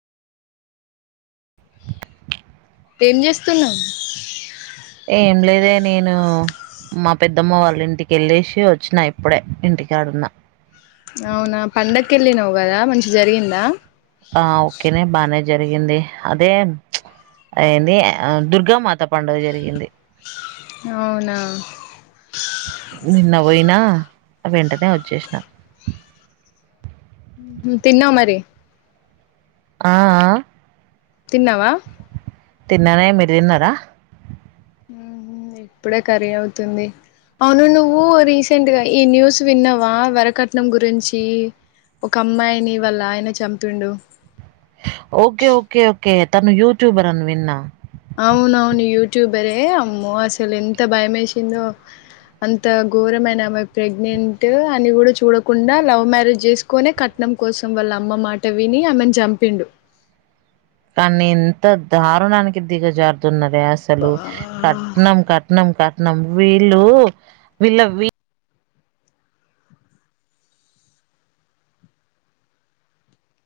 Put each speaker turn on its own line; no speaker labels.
ఏం చేస్తున్నాం
ఏం లేదే నేను మా పెద్దమ్మ వాళ్ళ ఇంటికి వెళ్ళేసి వచ్చినా ఇప్పుడే ఇంటికాడున్నా
అవునా పండకెళ్ళినావు కదా మంచి జరిగిందా
ఆ ఓకేనే బానే జరిగింది అదే అయింది దుర్గామాత పండుగ జరిగింది
అవునా
నిన్న పోయినా వెంటనే వచ్చేసిన
తిన్నావా మరి
ఆ ఆ
తిన్నావా
తిన్నానే మీరు తిన్నారా
ఇప్పుడే కర్రి అవుతుంది అవును నువ్వు రీసెంట్గా ఈ న్యూస్ విన్నావా వరకట్నం గురించి ఒక అమ్మాయిని వాళ్ళ ఆయన చంపిండు
కే తన యట్యూబరూ అని విన్నా
అవునవును యూట్యూబరే అమ్మో అసలు ఎంత భయ వేసిందో అంత ఘోరమైన ఆమె ప్రెగ్నెంట్ అని కూడా చూడకుండా లవ్ మ్యారేజ్ చేసుకొని కట్నం కోసం వాళ్ళ అమ్మ మాట విని ఆమెను చంపిండు
కానీ ఇంత దారుణానికి దిగజారుతున్నారు
బా
కట్నం వీళ్ళు వీళ్ళ